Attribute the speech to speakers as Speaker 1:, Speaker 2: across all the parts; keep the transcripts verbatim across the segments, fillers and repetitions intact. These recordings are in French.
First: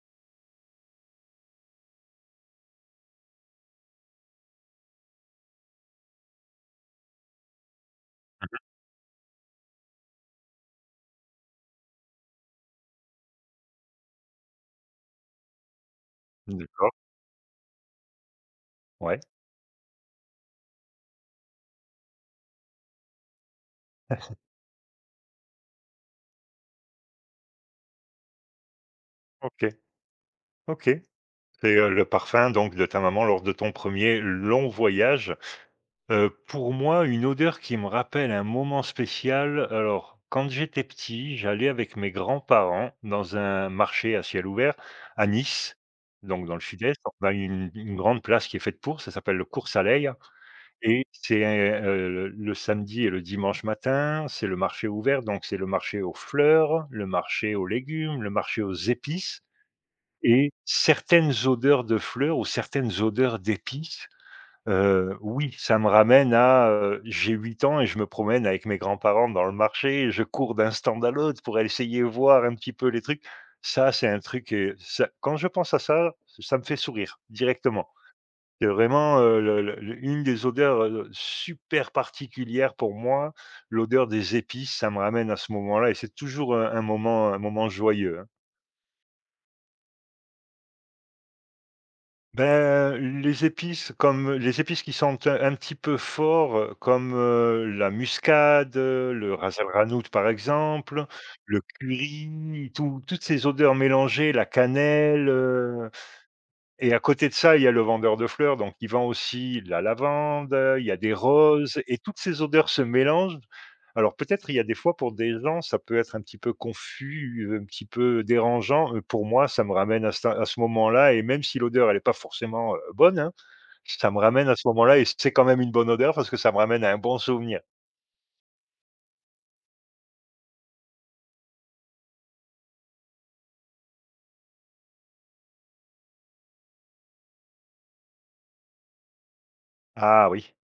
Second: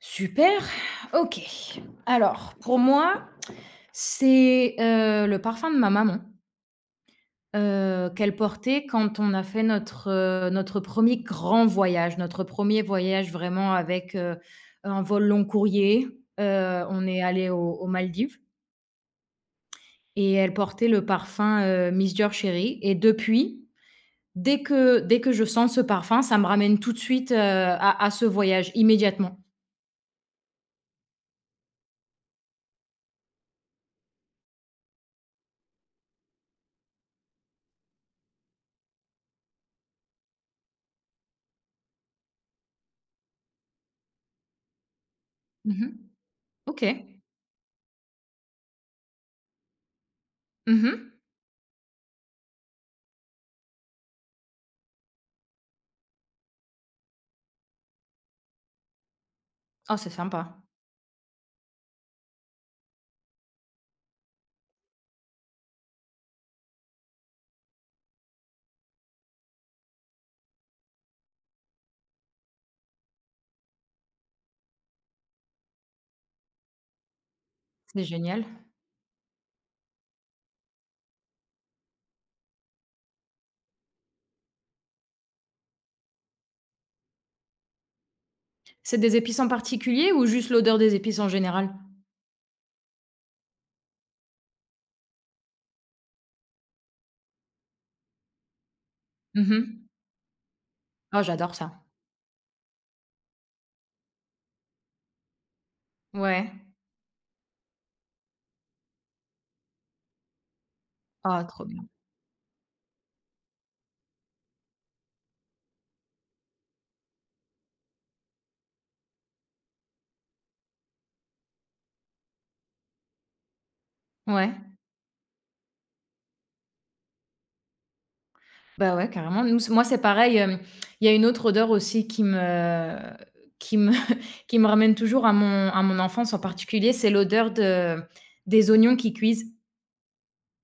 Speaker 1: Super, OK. Alors pour moi, c'est, heu, le parfum de ma maman, heu, qu'elle portait quand on a fait notre, heu, notre premier grand voyage, notre premier voyage vraiment avec, heu, un vol long courrier. Heu,
Speaker 2: D'accord,
Speaker 1: on est allé aux aux Maldives
Speaker 2: ouais.
Speaker 1: et elle portait le parfum, heu, Miss Dior Chérie. Et depuis, dès que dès que je sens ce parfum, ça me ramène tout de suite, heu, à à ce voyage immédiatement.
Speaker 2: OK, OK. C'est, heu, le parfum donc de ta maman lors de ton premier long voyage. Heu, pour moi, une odeur qui me rappelle un moment spécial. Alors quand j'étais petit, j'allais avec mes grands-parents dans un marché à ciel ouvert à Nice,
Speaker 1: Mmh.
Speaker 2: donc dans le sud-est.
Speaker 1: OK.
Speaker 2: On a une une grande place qui est faite pour, ça s'appelle le Cours-Saleil, et
Speaker 1: Mmh.
Speaker 2: c'est, heu, le samedi et le dimanche matin, c'est le marché ouvert, donc c'est le marché aux fleurs, le marché aux légumes, le marché aux épices.
Speaker 1: Oh, c'est
Speaker 2: Et
Speaker 1: sympa.
Speaker 2: certaines odeurs de fleurs ou certaines odeurs d'épices, heu, oui, ça me ramène à, heu, j'ai huit ans et je me promène avec mes grands-parents dans le marché et je cours d'un stand à l'autre pour essayer de voir un petit peu les trucs. Ça, c'est un truc, et ça, quand je pense à ça, ça me fait sourire directement.
Speaker 1: C'est génial.
Speaker 2: C'est vraiment, heu, le le le une des odeurs, heu, super particulières pour moi, l'odeur des épices. Ça me ramène à ce moment-là et c'est toujours, heu, un moment un moment joyeux, hein.
Speaker 1: C'est des épices en particulier ou juste l'odeur des épices en général?
Speaker 2: Ben les épices comme les épices qui sentent un un petit peu fort, heu, comme, heu, la muscade, heu, le ras el
Speaker 1: Mmh.
Speaker 2: hanout par exemple,
Speaker 1: Oh, j'adore
Speaker 2: le
Speaker 1: ça.
Speaker 2: curry, tout toutes ces odeurs mélangées, la cannelle, euh,
Speaker 1: Ouais.
Speaker 2: et à côté de ça, il y a le vendeur de fleurs, donc il vend aussi la lavande, il y a des
Speaker 1: Ah, trop
Speaker 2: roses
Speaker 1: bien.
Speaker 2: et toutes ces odeurs se mélangent. Alors peut-être, il y a des fois, pour des gens, ça peut être un petit peu confus, un petit peu dérangeant. Heu, pour moi, ça me ramène à ça, à ce moment-là, et même si l'odeur, elle est pas forcément, heu, bonne, hein, ça me ramène à
Speaker 1: Ouais.
Speaker 2: ce moment-là et c'est quand même une bonne odeur parce que ça me ramène à un bon souvenir.
Speaker 1: Bah, ouais, carrément. Nous, c'est moi, c'est pareil, hem, il y a une autre odeur aussi qui me qui me qui me ramène toujours à mon à mon enfance en particulier, c'est l'odeur de des oignons qui cuisent
Speaker 2: Ah oui,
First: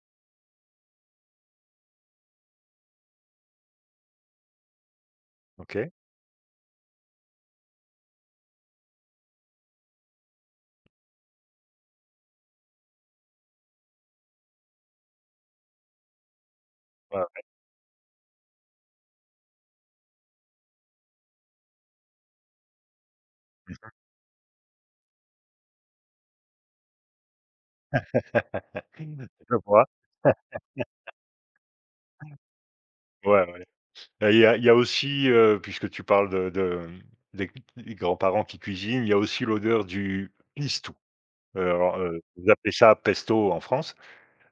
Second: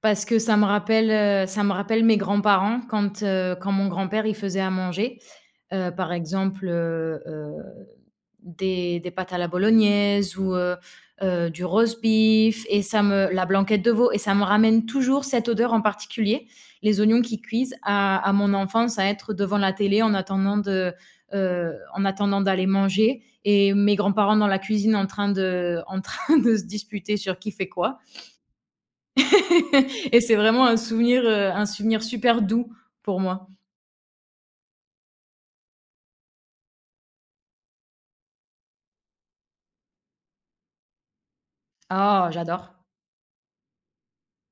Speaker 1: parce que ça me rappelle, heu, ça me rappelle mes grands-parents quand, heu, quand mon grand-père, il faisait à manger.
Speaker 2: OK.
Speaker 1: Heu, par exemple, euh, euh, Des des pâtes à la bolognaise ou, heu heu, du roast beef et ça me la blanquette de veau et ça me ramène toujours cette odeur en particulier, les oignons
Speaker 2: Voilà.
Speaker 1: qui cuisent à à mon enfance, à être devant la télé en attendant de, heu, en attendant d'aller manger et mes grands-parents dans la cuisine en train de en train de se disputer sur qui fait quoi
Speaker 2: Je vois.
Speaker 1: et c'est vraiment un souvenir, heu, un souvenir super doux pour
Speaker 2: Ouais,
Speaker 1: moi.
Speaker 2: ouais. Et il y a il y a aussi, heu, puisque tu parles de de, mmh, des des grands-parents qui cuisinent, il y a aussi l'odeur du pistou. Heu, alors, heu,
Speaker 1: Ah!
Speaker 2: vous appelez
Speaker 1: J'adore.
Speaker 2: ça pesto en France.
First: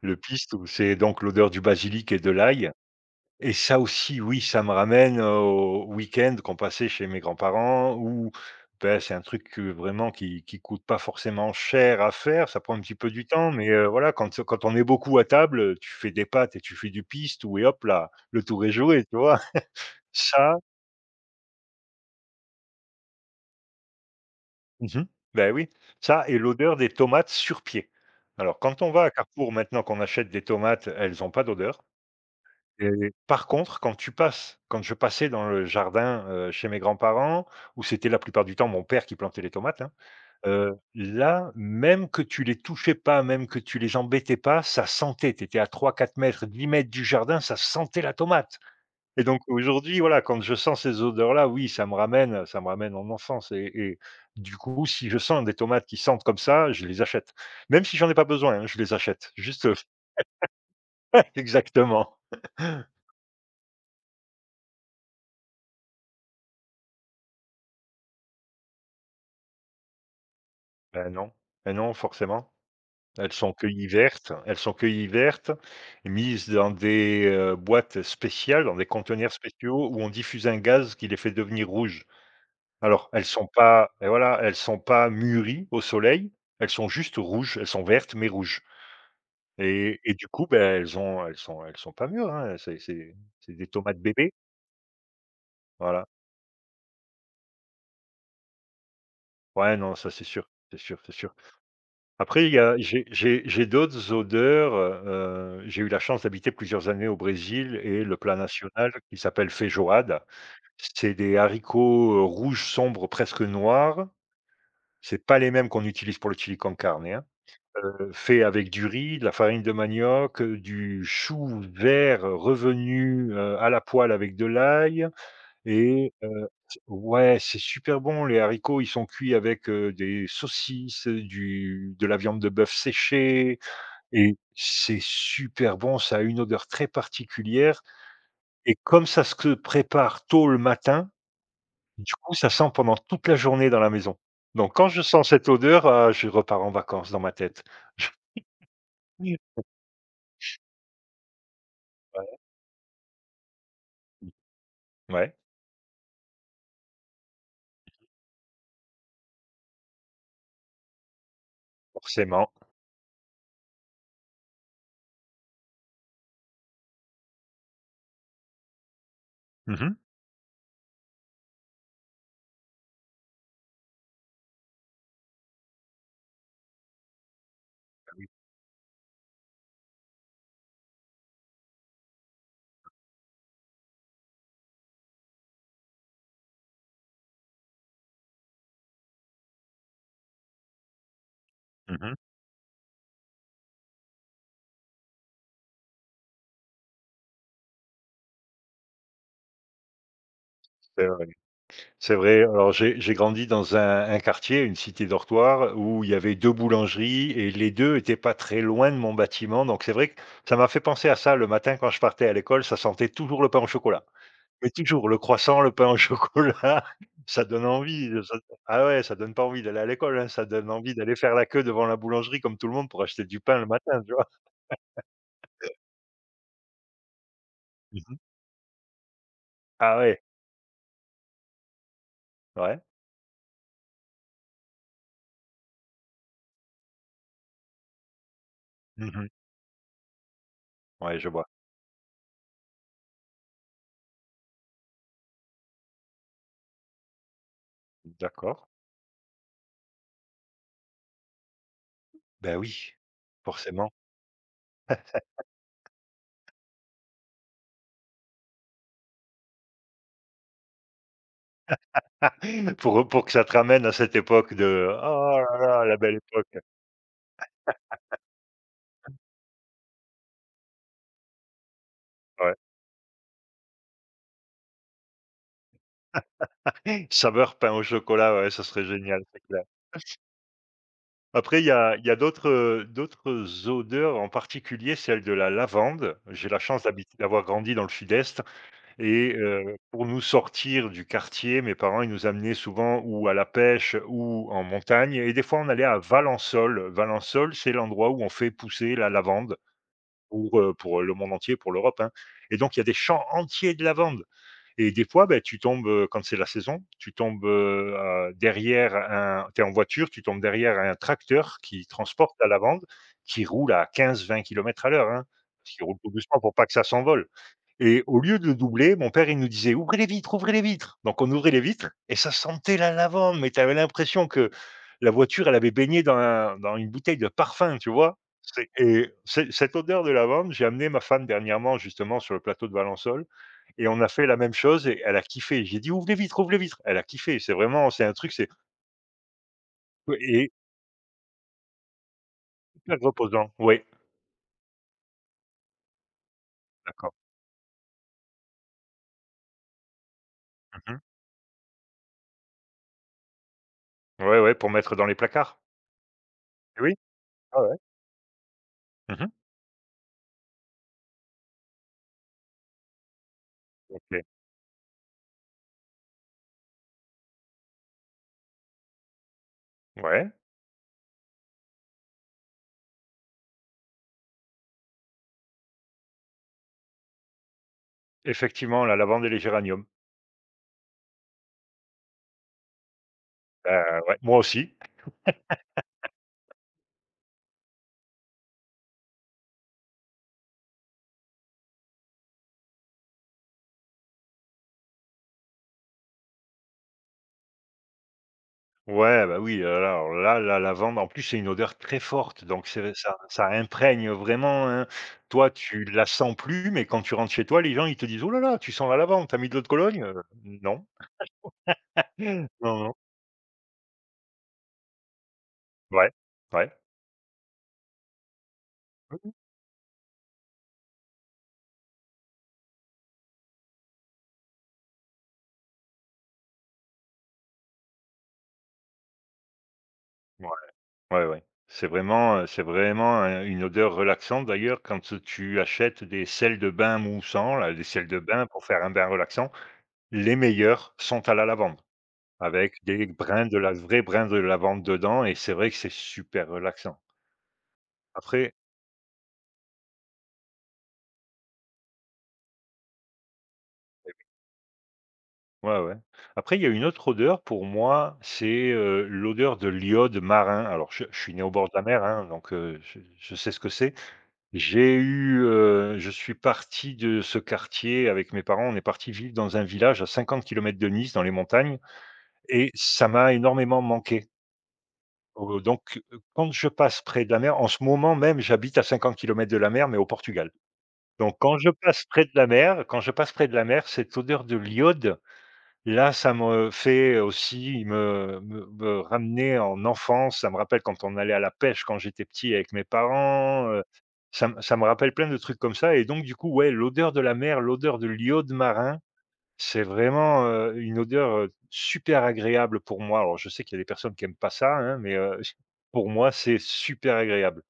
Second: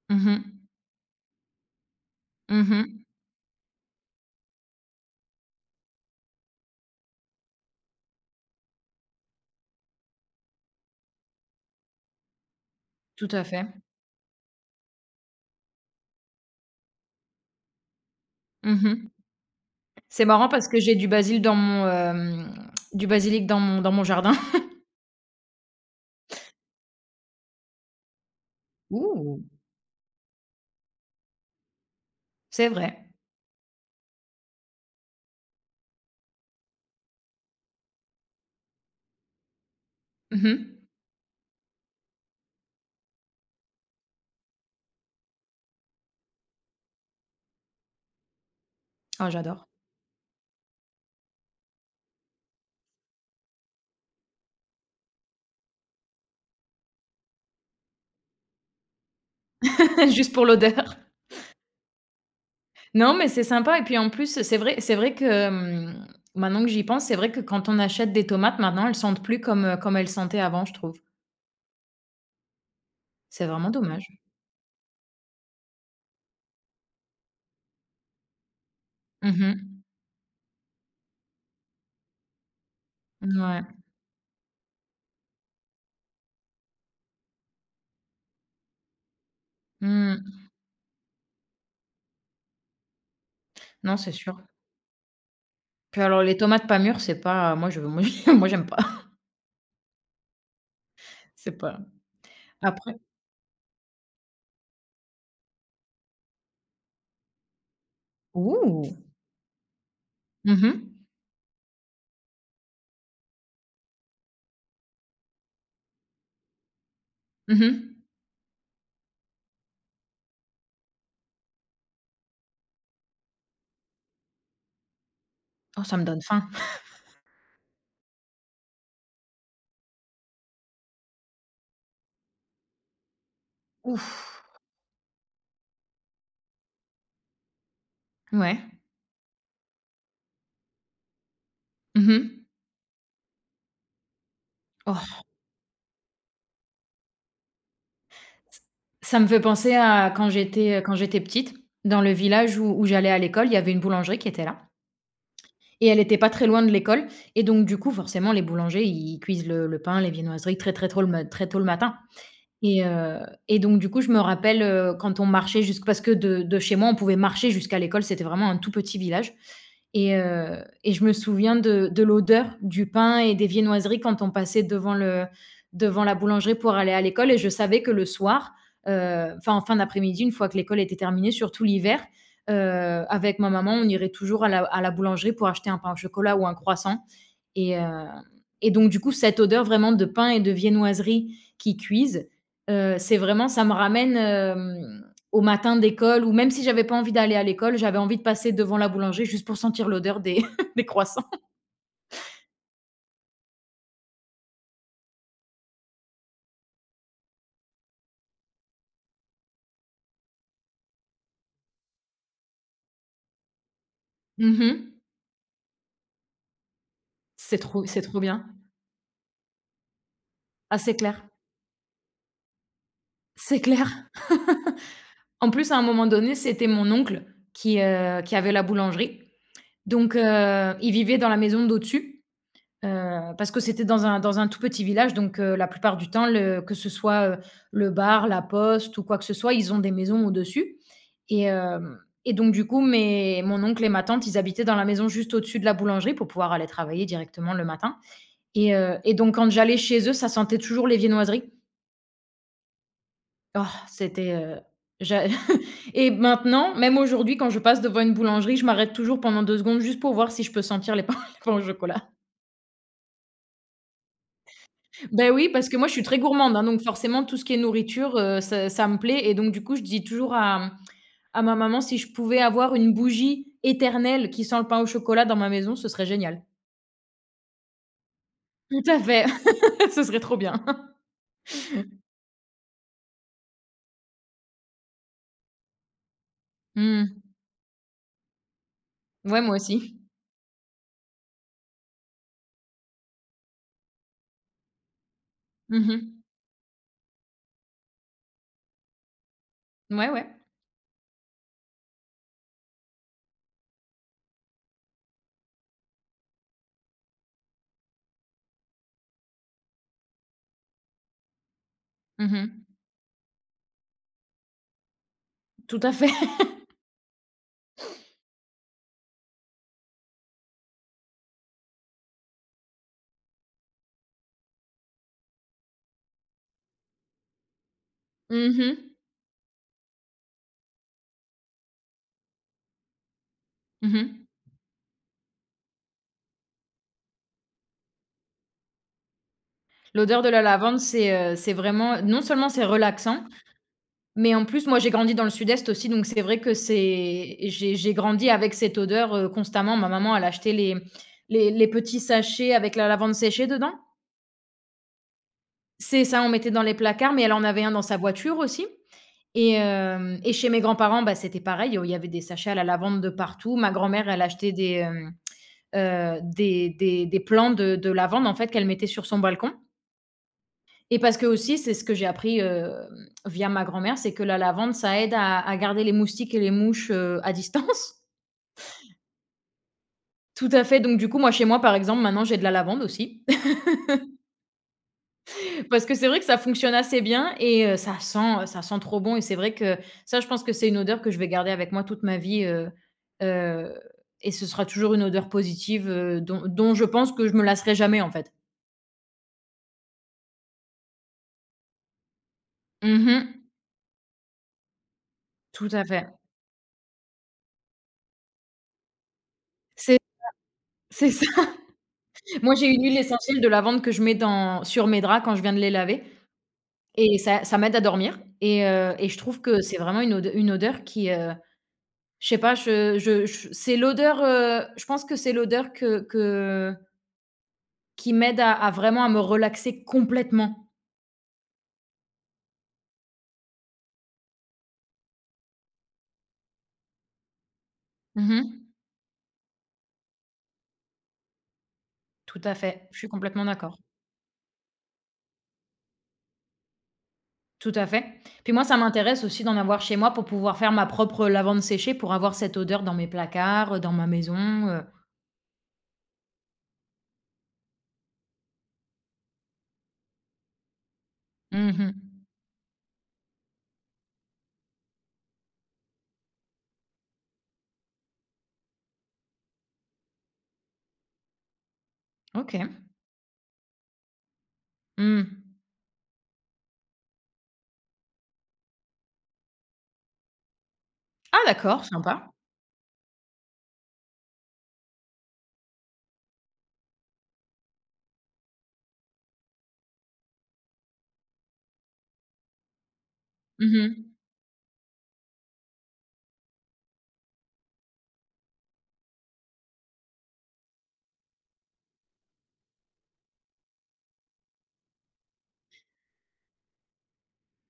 Speaker 2: Le pistou,
Speaker 1: Mmh
Speaker 2: c'est donc l'odeur du basilic et de
Speaker 1: mh.
Speaker 2: l'ail,
Speaker 1: Mmh.
Speaker 2: et ça aussi, oui, ça me ramène au week end qu'on passait chez mes grands-parents où, ben, c'est un truc, heu, vraiment qui qui coûte pas forcément cher à faire. Ça prend un petit peu du
Speaker 1: Tout à
Speaker 2: temps,
Speaker 1: fait.
Speaker 2: mais, heu, voilà, quand quand on est beaucoup à table, tu fais des pâtes et tu fais du pistou et hop là, le tour est joué,
Speaker 1: Mmh.
Speaker 2: tu vois?
Speaker 1: C'est marrant
Speaker 2: Ça
Speaker 1: parce que j'ai du basil dans mon, hem, du basilic dans mon dans mon jardin.
Speaker 2: Mmh mh. Oui, ça et l'odeur des tomates sur pied. Alors quand on va à
Speaker 1: Ouh!
Speaker 2: Carrefour maintenant qu'on achète des tomates, elles ont pas d'odeur,
Speaker 1: C'est vrai.
Speaker 2: et par contre, quand tu passes quand je passais dans le jardin, heu, chez mes grands-parents, où c'était la plupart du temps mon père qui plantait les tomates, hein, heu,
Speaker 1: Mmh.
Speaker 2: là, même que tu les touchais pas, même que tu les embêtais pas, ça sentait. Tu étais à trois, quatre mètres, dix mètres du jardin, ça sentait la tomate. Et
Speaker 1: Oh,
Speaker 2: donc
Speaker 1: j'adore.
Speaker 2: aujourd'hui, voilà, quand je sens ces odeurs-là, oui, ça me ramène, ça me ramène en enfance, et et du coup, si je sens des tomates qui sentent comme ça, je les achète. Même si j'en ai pas besoin, hein, je les achète. Juste, heu
Speaker 1: Juste pour l'odeur.
Speaker 2: exactement.
Speaker 1: Non, mais c'est sympa et puis en plus, c'est vrai c'est vrai que, hem, maintenant que j'y pense, c'est vrai que quand on achète des tomates maintenant, elles sentent plus comme, heu, comme elles sentaient avant, je trouve.
Speaker 2: Ben non, ben non, forcément. Elles
Speaker 1: C'est
Speaker 2: sont
Speaker 1: vraiment
Speaker 2: cueillies
Speaker 1: dommage.
Speaker 2: vertes, elles sont cueillies vertes, mises dans des, heu, boîtes spéciales, dans des conteneurs
Speaker 1: Mhm.
Speaker 2: spéciaux où on diffuse un gaz qui les fait devenir rouges. Alors elles sont
Speaker 1: Ouais.
Speaker 2: pas, et voilà, elles sont pas mûries au soleil, elles sont juste rouges, elles sont vertes mais rouges. Et et du
Speaker 1: Mmh.
Speaker 2: coup, ben elles ont elles sont elles sont pas mûres, hein, c'est c'est c'est des
Speaker 1: Non,
Speaker 2: tomates
Speaker 1: c'est
Speaker 2: bébés,
Speaker 1: sûr. Puis
Speaker 2: voilà.
Speaker 1: alors les tomates pas mûres, c'est pas moi je moi moi j'aime pas.
Speaker 2: Ouais, non, ça c'est sûr, c'est sûr, c'est sûr.
Speaker 1: C'est pas.
Speaker 2: Après, il y a
Speaker 1: Après.
Speaker 2: j'ai j'ai j'ai d'autres odeurs, heu, j'ai eu la chance d'habiter plusieurs années au Brésil, et le plat
Speaker 1: Ouh!
Speaker 2: national qui s'appelle feijoada,
Speaker 1: Mhm.
Speaker 2: c'est des haricots, heu, rouges sombres, presque noirs. C'est pas les mêmes qu'on utilise pour le chili con carne, hein.
Speaker 1: Mhm.
Speaker 2: Heu, fait avec du riz, de la farine de manioc, heu, du chou vert, heu, revenu, heu, à la poêle avec de l'ail.
Speaker 1: Oh, ça me
Speaker 2: Et
Speaker 1: donne
Speaker 2: heu,
Speaker 1: faim.
Speaker 2: c ouais, c'est super bon, les haricots, ils sont cuits avec, heu, des saucisses, du de la viande de bœuf séchée, et
Speaker 1: Ouf!
Speaker 2: c'est super bon, ça a une odeur très particulière,
Speaker 1: Ouais.
Speaker 2: et comme ça se prépare tôt le matin, du coup,
Speaker 1: Mhm.
Speaker 2: ça sent pendant toute la journée dans la maison. Donc quand je
Speaker 1: Oh, ç
Speaker 2: sens cette odeur, ah, je repars en vacances dans ma tête.
Speaker 1: ça me
Speaker 2: Je
Speaker 1: fait penser à quand j'étais, euh, quand j'étais petite, dans le
Speaker 2: Ouais,
Speaker 1: village où où j'allais à l'école, il y avait une boulangerie qui était là
Speaker 2: ouais,
Speaker 1: et elle était pas très loin de l'école et donc du coup, forcément, les boulangers, ils cuisent le le pain, les viennoiseries très, très tôt le ma très tôt le matin
Speaker 2: forcément.
Speaker 1: et heu et donc du coup, je me rappelle, heu, quand on marchait jusqu parce que de de chez moi, on pouvait marcher jusqu'à l'école, c'était vraiment un tout petit village.
Speaker 2: Mmh mh.
Speaker 1: Et heu et je me souviens de de l'odeur du pain et des viennoiseries quand on passait devant le devant la boulangerie pour aller à l'école et je savais que le soir, heu, enfin, en fin d'après-midi, une fois que l'école était terminée, surtout l'hiver, heu, avec ma maman, on irait toujours à la à la boulangerie pour acheter un pain au chocolat ou un croissant et heu et donc du coup, cette odeur vraiment de pain et de viennoiserie qui
Speaker 2: Mmh
Speaker 1: cuisent, heu, c'est vraiment ça me ramène, hem, aux matins d'école ou même si j'avais pas envie d'aller à l'école, j'avais envie de passer devant la boulangerie juste pour sentir l'odeur des des
Speaker 2: C'est
Speaker 1: croissants.
Speaker 2: vrai. C'est vrai, alors j'ai j'ai grandi dans un un quartier, une cité dortoir où il y avait deux boulangeries et les deux étaient pas très loin de mon bâtiment, donc c'est vrai que ça m'a fait penser à ça. Le matin, quand je partais à l'école, ça sentait toujours le pain au chocolat. Mais
Speaker 1: Mmh.
Speaker 2: toujours, le croissant, le pain au chocolat, ça
Speaker 1: C'est
Speaker 2: donne
Speaker 1: trop c'est
Speaker 2: envie,
Speaker 1: trop
Speaker 2: ça
Speaker 1: bien.
Speaker 2: ah ouais, ça donne pas envie d'aller à l'école, hein, ça donne
Speaker 1: Ah,
Speaker 2: envie
Speaker 1: c'est
Speaker 2: d'aller
Speaker 1: clair.
Speaker 2: faire la queue devant la boulangerie comme tout le monde pour acheter du pain
Speaker 1: C'est
Speaker 2: le matin,
Speaker 1: clair.
Speaker 2: tu vois?
Speaker 1: En plus, à un moment donné, c'était mon oncle qui,
Speaker 2: Mmh
Speaker 1: heu, qui avait la boulangerie.
Speaker 2: Ah
Speaker 1: Donc
Speaker 2: ouais,
Speaker 1: heu, il vivait dans la maison d'au-dessus.
Speaker 2: ouais.
Speaker 1: Heu, parce que c'était dans un dans un tout petit village donc heu, la plupart du temps, le que ce soit, heu, le bar, la poste ou quoi que
Speaker 2: Mmh
Speaker 1: ce soit, ils ont des maisons au-dessus
Speaker 2: Ouais, je
Speaker 1: et
Speaker 2: vois.
Speaker 1: hem et donc du coup, mes mon oncle et ma tante, ils habitaient dans la maison juste au-dessus de la boulangerie pour pouvoir aller travailler directement le matin
Speaker 2: D'accord.
Speaker 1: et heu et donc quand j'allais chez eux, ça sentait toujours les viennoiseries.
Speaker 2: Bah oui,
Speaker 1: Oh,
Speaker 2: forcément.
Speaker 1: c'était, heu, j'a et maintenant, même aujourd'hui, quand je passe devant une boulangerie, je m'arrête toujours pendant deux secondes juste pour voir si je peux sentir les pains les pains au chocolat.
Speaker 2: Pour pour que ça te ramène à cette époque de:
Speaker 1: Ben
Speaker 2: «Oh
Speaker 1: oui,
Speaker 2: là
Speaker 1: parce que
Speaker 2: là,
Speaker 1: moi, je
Speaker 2: la
Speaker 1: suis
Speaker 2: belle
Speaker 1: très gourmande,
Speaker 2: époque!»
Speaker 1: hein, donc forcément tout ce qui est nourriture, heu, ça ça me plaît et donc du coup, je dis toujours à, mmh, à ma maman: «Si je pouvais
Speaker 2: Ouais.
Speaker 1: avoir une bougie éternelle qui sent le pain au chocolat dans ma maison, ce serait génial».
Speaker 2: Saveur pain au chocolat, ouais, ça
Speaker 1: Tout
Speaker 2: serait
Speaker 1: à
Speaker 2: génial,
Speaker 1: fait,
Speaker 2: c'est clair.
Speaker 1: ce serait trop bien.
Speaker 2: Après il y a il y a d'autres, heu, d'autres odeurs, en particulier celle de la lavande. J'ai la chance d'habiter
Speaker 1: Mmh.
Speaker 2: d'avoir grandi dans le sud-est, et
Speaker 1: Ouais, moi
Speaker 2: heu,
Speaker 1: aussi.
Speaker 2: pour nous sortir du quartier, mes parents, ils nous amenaient souvent ou à la pêche ou en montagne, et des fois on allait à
Speaker 1: Mmh
Speaker 2: Valensole. Valensole, c'est l'endroit où on fait pousser la lavande,
Speaker 1: mh. Ouais, ouais.
Speaker 2: pour, heu, pour le monde entier, pour l'Europe, hein, et donc il y a des champs entiers de lavande, et des fois, beh, tu tombes, heu, quand c'est la saison, tu tombes, heu heu, derrière un tu es en voiture, tu tombes derrière un tracteur qui
Speaker 1: Mmh
Speaker 2: transporte la
Speaker 1: mh.
Speaker 2: lavande, qui roule à quinze-vingt kilomètres à l'heure, hein, parce
Speaker 1: Tout
Speaker 2: qu'il
Speaker 1: à
Speaker 2: roule tout
Speaker 1: fait.
Speaker 2: doucement pour pas que ça s'envole. Et au lieu de le doubler, mon père, il nous disait: «Ouvrez les vitres, ouvrez les vitres!» Donc on ouvrait les vitres et ça sentait la lavande, mais tu avais l'impression que la voiture, elle avait baigné dans un dans une bouteille de parfum, tu vois?
Speaker 1: Mmh
Speaker 2: C'est
Speaker 1: mh.
Speaker 2: et c'est cette odeur de lavande, j'ai amené ma femme dernièrement, justement, sur le plateau de Valensole, et
Speaker 1: Mmh
Speaker 2: on a fait
Speaker 1: mh.
Speaker 2: la même chose et elle a kiffé. J'ai dit: «Ouvre les vitres, ouvre les vitres!» Elle a kiffé. C'est vraiment, c'est un truc, c'est ouais,
Speaker 1: L'odeur de la
Speaker 2: et
Speaker 1: lavande, c'est, heu, c'est vraiment non seulement c'est
Speaker 2: hyper
Speaker 1: relaxant.
Speaker 2: reposant. Oui,
Speaker 1: Mais en plus, moi, j'ai grandi dans le sud-est aussi, donc c'est vrai que
Speaker 2: d'accord.
Speaker 1: c'est j'ai j'ai grandi avec cette odeur, heu, constamment. Ma maman, elle achetait les
Speaker 2: Mmh mh.
Speaker 1: les les petits sachets avec la lavande séchée dedans.
Speaker 2: Ouais, ouais, pour mettre dans les placards.
Speaker 1: C'est ça, on mettait dans les
Speaker 2: Oui,
Speaker 1: placards, mais elle en
Speaker 2: ouais,
Speaker 1: avait un
Speaker 2: ouais.
Speaker 1: dans sa voiture aussi
Speaker 2: Mmh
Speaker 1: et hem et chez mes grands-parents, bah, c'était pareil, il y avait des sachets à la lavande de partout. Ma grand-mère, elle
Speaker 2: OK.
Speaker 1: achetait des, hem, heu, des des des plants de de lavande, en fait, qu'elle mettait sur son balcon.
Speaker 2: Ouais,
Speaker 1: Et parce que aussi, c'est ce que j'ai appris, hem, via ma grand-mère, c'est que la lavande, ça aide à à garder les moustiques et les mouches, heu, à distance.
Speaker 2: effectivement, la lavande et les géraniums.
Speaker 1: Tout à fait, donc du coup, moi, chez moi, par exemple, maintenant, j'ai de la lavande aussi.
Speaker 2: Heu, ouais, moi aussi.
Speaker 1: Parce que c'est vrai que ça fonctionne assez bien et heu, ça sent, ça sent trop bon et c'est vrai que ça, je pense que c'est une odeur que je vais garder avec moi toute ma vie, heu heu et ce sera toujours une odeur positive, heu, dont dont je pense que je me lasserai jamais, en fait.
Speaker 2: Ouais, bah, oui, heu, là, alors là, la lavande, en plus, c'est une odeur très forte, donc c'est ça
Speaker 1: Mmh.
Speaker 2: ça imprègne vraiment, hein. Toi,
Speaker 1: Tout
Speaker 2: tu
Speaker 1: à
Speaker 2: la
Speaker 1: fait.
Speaker 2: sens plus, mais quand tu rentres chez toi, les gens, ils te disent: «Oh là là, tu sens la lavande, tu as mis de l'eau de
Speaker 1: C'est
Speaker 2: Cologne?» Heu, non,
Speaker 1: c'est ça.
Speaker 2: non,
Speaker 1: Moi, j'ai une
Speaker 2: non.
Speaker 1: huile essentielle de lavande que je mets dans sur mes draps quand je viens de les laver.
Speaker 2: Ouais, ouais,
Speaker 1: Et ça ça m'aide à dormir et heu et
Speaker 2: oui,
Speaker 1: je
Speaker 2: oui,
Speaker 1: trouve que c'est vraiment une ode une odeur qui, heu, je sais pas, je je je c'est l'odeur, heu, je pense que c'est l'odeur que que qui m'aide à à vraiment à me relaxer complètement.
Speaker 2: ouais, ouais, ouais. C'est vraiment, heu, c'est vraiment, heu, une odeur relaxante. D'ailleurs, quand, heu, tu achètes des sels de bain moussants, là, des sels de bain
Speaker 1: Mmh.
Speaker 2: pour faire un bain relaxant, les meilleurs sont à la lavande.
Speaker 1: Tout à
Speaker 2: Avec
Speaker 1: fait, je
Speaker 2: des
Speaker 1: suis complètement
Speaker 2: brins de la
Speaker 1: d'accord.
Speaker 2: vraie brins de lavande dedans, et c'est vrai que c'est super relaxant.
Speaker 1: Tout à fait. Puis
Speaker 2: Après
Speaker 1: moi, ça m'intéresse aussi d'en avoir chez moi pour pouvoir faire ma propre lavande séchée pour avoir cette odeur dans mes placards, dans ma maison, heu.
Speaker 2: Ouais, ouais. Après il y a une autre odeur pour moi, c'est, heu, l'odeur de l'iode marin. Alors je je suis né au bord de la mer,
Speaker 1: Mmh.
Speaker 2: hein, donc heu, je je sais ce que c'est. J'ai eu, heu, je suis parti de ce quartier avec mes parents, on est parti vivre dans un village à cinquante kilomètres de Nice, dans les montagnes,
Speaker 1: OK.
Speaker 2: et ça m'a énormément manqué.
Speaker 1: Mmh.
Speaker 2: Heu, donc heu, quand je passe près de la mer en ce moment même, j'habite à cinquante kilomètres de la mer, mais au Portugal. Donc
Speaker 1: Ah
Speaker 2: quand je
Speaker 1: d'accord,
Speaker 2: passe près
Speaker 1: sympa.
Speaker 2: de la mer quand je passe près de la mer, cette odeur de l'iode, là, ça me fait aussi me me me ramener en enfance. Ça me rappelle quand on allait à la pêche quand j'étais petit avec mes parents, heu,
Speaker 1: Mmh.
Speaker 2: ça me ça me rappelle plein de trucs comme ça, et donc du coup, ouais, l'odeur de la mer, l'odeur de l'iode marin, c'est vraiment, heu, une odeur, heu, super agréable pour moi. Alors je sais qu'il y a des personnes qui aiment pas ça, hein, mais, heu, pour moi, c'est super agréable.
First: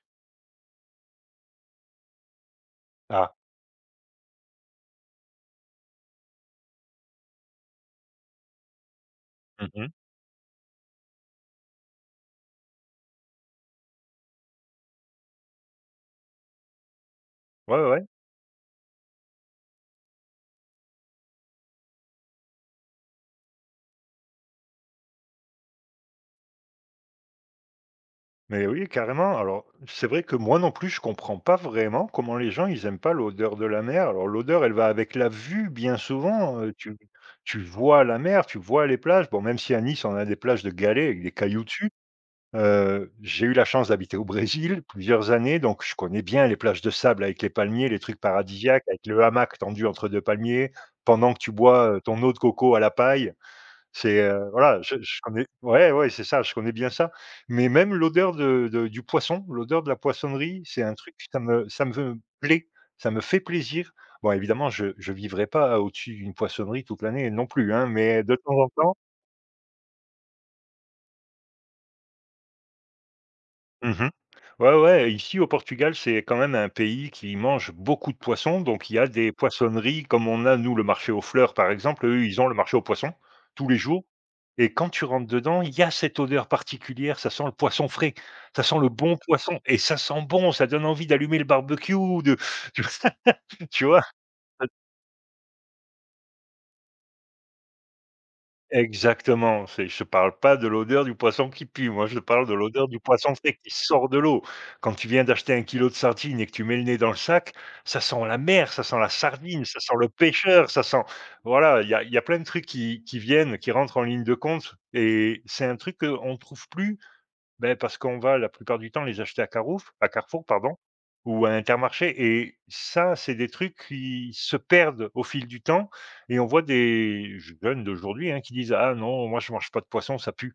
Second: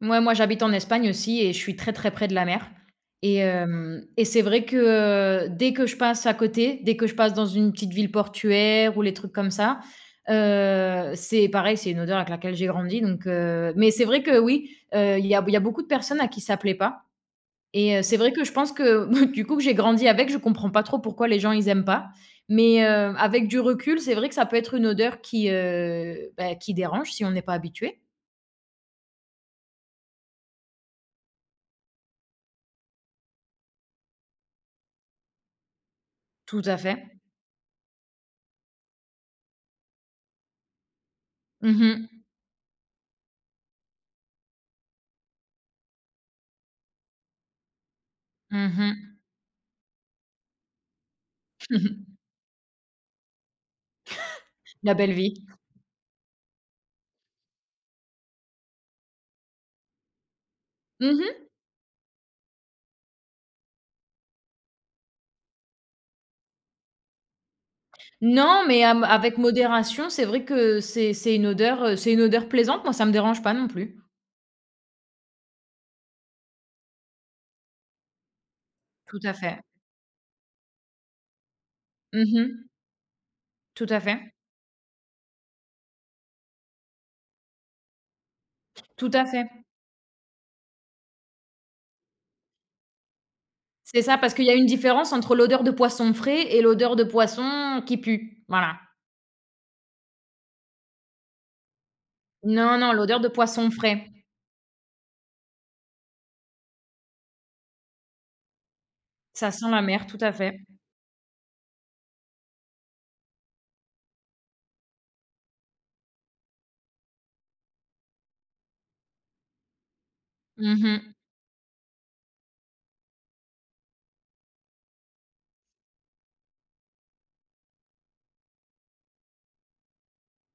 Speaker 1: Mouais, moi j'habite en Espagne aussi et je suis très, très près de la mer
Speaker 2: Ah,
Speaker 1: et hem et c'est vrai que, heu, dès que je passe à côté, dès que je passe dans une petite ville portuaire ou les trucs comme ça,
Speaker 2: mmh
Speaker 1: heu, c'est pareil, c'est une odeur avec laquelle j'ai grandi donc heu mais c'est vrai que oui, heu, il y a il y a beaucoup de personnes à qui ça plaît pas
Speaker 2: ouais,
Speaker 1: et
Speaker 2: ouais.
Speaker 1: heu, c'est vrai que je pense que du coup que j'ai grandi avec, je comprends pas trop pourquoi les gens ils aiment pas mais heu, avec du recul, c'est vrai que ça peut être une odeur qui, heu, bah, qui dérange si on n'est pas habitué.
Speaker 2: Mais oui, carrément. Alors, c'est vrai que moi non plus, je comprends pas vraiment comment les gens, ils aiment pas l'odeur de la mer. Alors, l'odeur, elle va avec la vue, bien souvent.
Speaker 1: Tout
Speaker 2: Euh,
Speaker 1: à
Speaker 2: tu,
Speaker 1: fait.
Speaker 2: tu vois la mer, tu vois les plages. Bon, même si à Nice, on a des plages de galets avec des cailloux
Speaker 1: Mmh
Speaker 2: dessus.
Speaker 1: mh.
Speaker 2: Euh, j'ai eu la chance d'habiter au Brésil plusieurs années, donc je connais bien les plages de sable avec les palmiers, les trucs paradisiaques, avec
Speaker 1: Mmh.
Speaker 2: le hamac tendu entre deux palmiers, pendant que tu bois
Speaker 1: Mmh.
Speaker 2: euh, ton eau de coco à la paille. C'est, heu, voilà,
Speaker 1: La
Speaker 2: je
Speaker 1: belle
Speaker 2: je
Speaker 1: vie.
Speaker 2: connais, ouais, ouais, c'est ça, je connais bien ça, mais même l'odeur de de du poisson, l'odeur de la poissonnerie, c'est un truc,
Speaker 1: Mmh.
Speaker 2: ça me ça me plaît, ça me fait plaisir. Bon évidemment, je je vivrai pas au-dessus d'une poissonnerie toute l'année non plus, hein, mais de temps
Speaker 1: Non,
Speaker 2: en
Speaker 1: mais
Speaker 2: temps.
Speaker 1: hem, avec modération, c'est vrai que c'est c'est une odeur, heu, c'est une odeur plaisante. Moi, ça me dérange pas non plus.
Speaker 2: Mmh Ouais, ouais, ici au Portugal, c'est quand même un pays qui mange beaucoup de poissons, donc il y a
Speaker 1: Tout
Speaker 2: des
Speaker 1: à fait.
Speaker 2: poissonneries. Comme on a nous le marché aux fleurs par exemple, eux, ils ont le
Speaker 1: Mmh.
Speaker 2: marché aux poissons tous les
Speaker 1: Tout à
Speaker 2: jours,
Speaker 1: fait.
Speaker 2: et quand tu rentres dedans, il y a cette odeur particulière, ça sent le poisson frais, ça sent le
Speaker 1: Tout
Speaker 2: bon
Speaker 1: à fait.
Speaker 2: poisson et ça sent bon, ça donne envie d'allumer le barbecue, de Tu vois?
Speaker 1: C'est ça, parce qu'il y a une différence entre l'odeur de poisson frais et l'odeur de poisson qui pue. Voilà.
Speaker 2: Exactement, c'est je te parle pas de l'odeur du poisson qui pue, moi je parle de
Speaker 1: Non,
Speaker 2: l'odeur
Speaker 1: non,
Speaker 2: du
Speaker 1: l'odeur de
Speaker 2: poisson frais qui
Speaker 1: poisson
Speaker 2: sort
Speaker 1: frais,
Speaker 2: de l'eau. Quand tu viens d'acheter un kilo de sardines et que tu mets le nez dans le sac, ça sent la mer, ça sent la
Speaker 1: ça
Speaker 2: sardine,
Speaker 1: sent
Speaker 2: ça
Speaker 1: la
Speaker 2: sent
Speaker 1: mer,
Speaker 2: le
Speaker 1: tout à fait.
Speaker 2: pêcheur, ça sent voilà, il y a il y a plein de trucs qui qui viennent, qui rentrent en ligne de compte, et c'est un truc qu'on ne trouve plus, ben parce qu'on va la plupart du temps les acheter à Carouf à Carrefour pardon,
Speaker 1: Mmh.
Speaker 2: ou à Intermarché, et ça, c'est des trucs qui se perdent au fil du temps, et on voit des jeunes d'aujourd'hui, hein, qui disent: «Ah non, moi je mange pas de poisson, ça pue»,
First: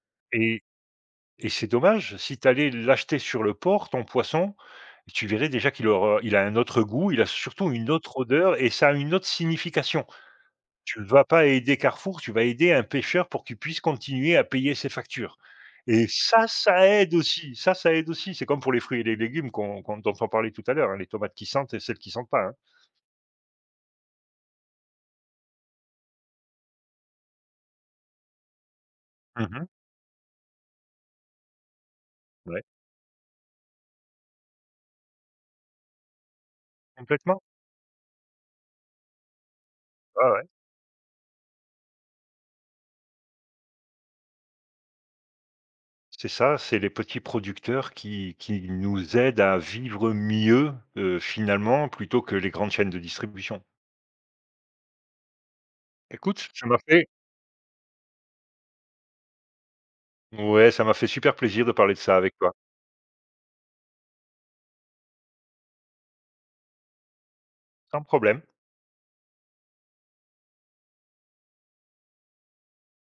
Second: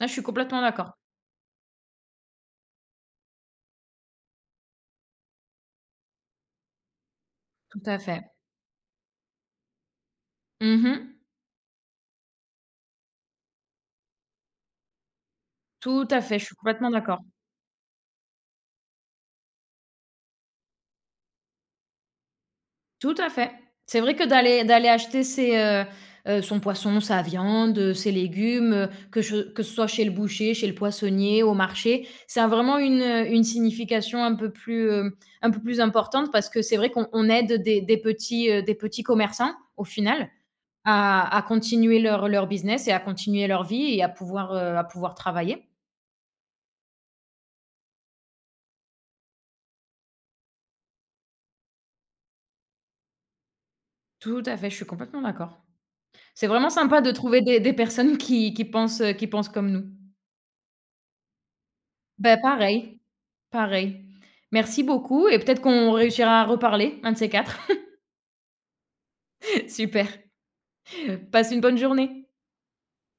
Speaker 1: Ah, je suis complètement
Speaker 2: et
Speaker 1: d'accord.
Speaker 2: et c'est dommage. Si tu allais l'acheter sur le port, ton poisson, tu verrais déjà qu'il aura il a un autre goût, il a surtout
Speaker 1: Tout
Speaker 2: une
Speaker 1: à
Speaker 2: autre
Speaker 1: fait.
Speaker 2: odeur, et ça a une autre signification. Tu ne
Speaker 1: Mmh.
Speaker 2: vas pas aider Carrefour, tu vas aider un pêcheur pour qu'il puisse continuer à payer ses factures, et
Speaker 1: Tout à fait,
Speaker 2: ça,
Speaker 1: je suis
Speaker 2: ça
Speaker 1: complètement
Speaker 2: aide
Speaker 1: d'accord.
Speaker 2: aussi, ça, ça aide aussi. C'est comme pour les fruits et les légumes qu'on qu'on dont on parlait tout à l'heure, hein, les tomates qui sentent et celles qui sentent pas, hein.
Speaker 1: Tout à fait. C'est vrai que d'aller d'aller acheter ses, heu heu, son poisson, sa viande, heu, ses légumes, heu, que che que
Speaker 2: Mmh
Speaker 1: ce soit chez le boucher, chez le poissonnier, au marché, ça a
Speaker 2: Ouais,
Speaker 1: vraiment une, heu, une signification un peu plus, hem, un peu plus importante parce que c'est vrai qu'on on
Speaker 2: complètement.
Speaker 1: aide des des petits, heu, des petits commerçants, au final,
Speaker 2: Ouais, ouais.
Speaker 1: à à continuer leur leur business et à continuer leur vie et à pouvoir, heu, à pouvoir travailler.
Speaker 2: C'est ça, c'est les petits producteurs qui qui nous aident à vivre mieux, heu, finalement, plutôt que les grandes chaînes de distribution.
Speaker 1: Tout à fait, je suis complètement d'accord. C'est
Speaker 2: Écoute, ça
Speaker 1: vraiment
Speaker 2: m'a
Speaker 1: sympa
Speaker 2: fait
Speaker 1: de trouver des des personnes qui qui pensent, qui pensent comme nous.
Speaker 2: ouais, ça m'a fait super plaisir de parler de ça avec
Speaker 1: Ben
Speaker 2: toi.
Speaker 1: pareil. Pareil. Merci beaucoup et peut-être qu'on réussira à reparler, un de ces quatre.
Speaker 2: Sans problème.
Speaker 1: Super. Passe une bonne journée.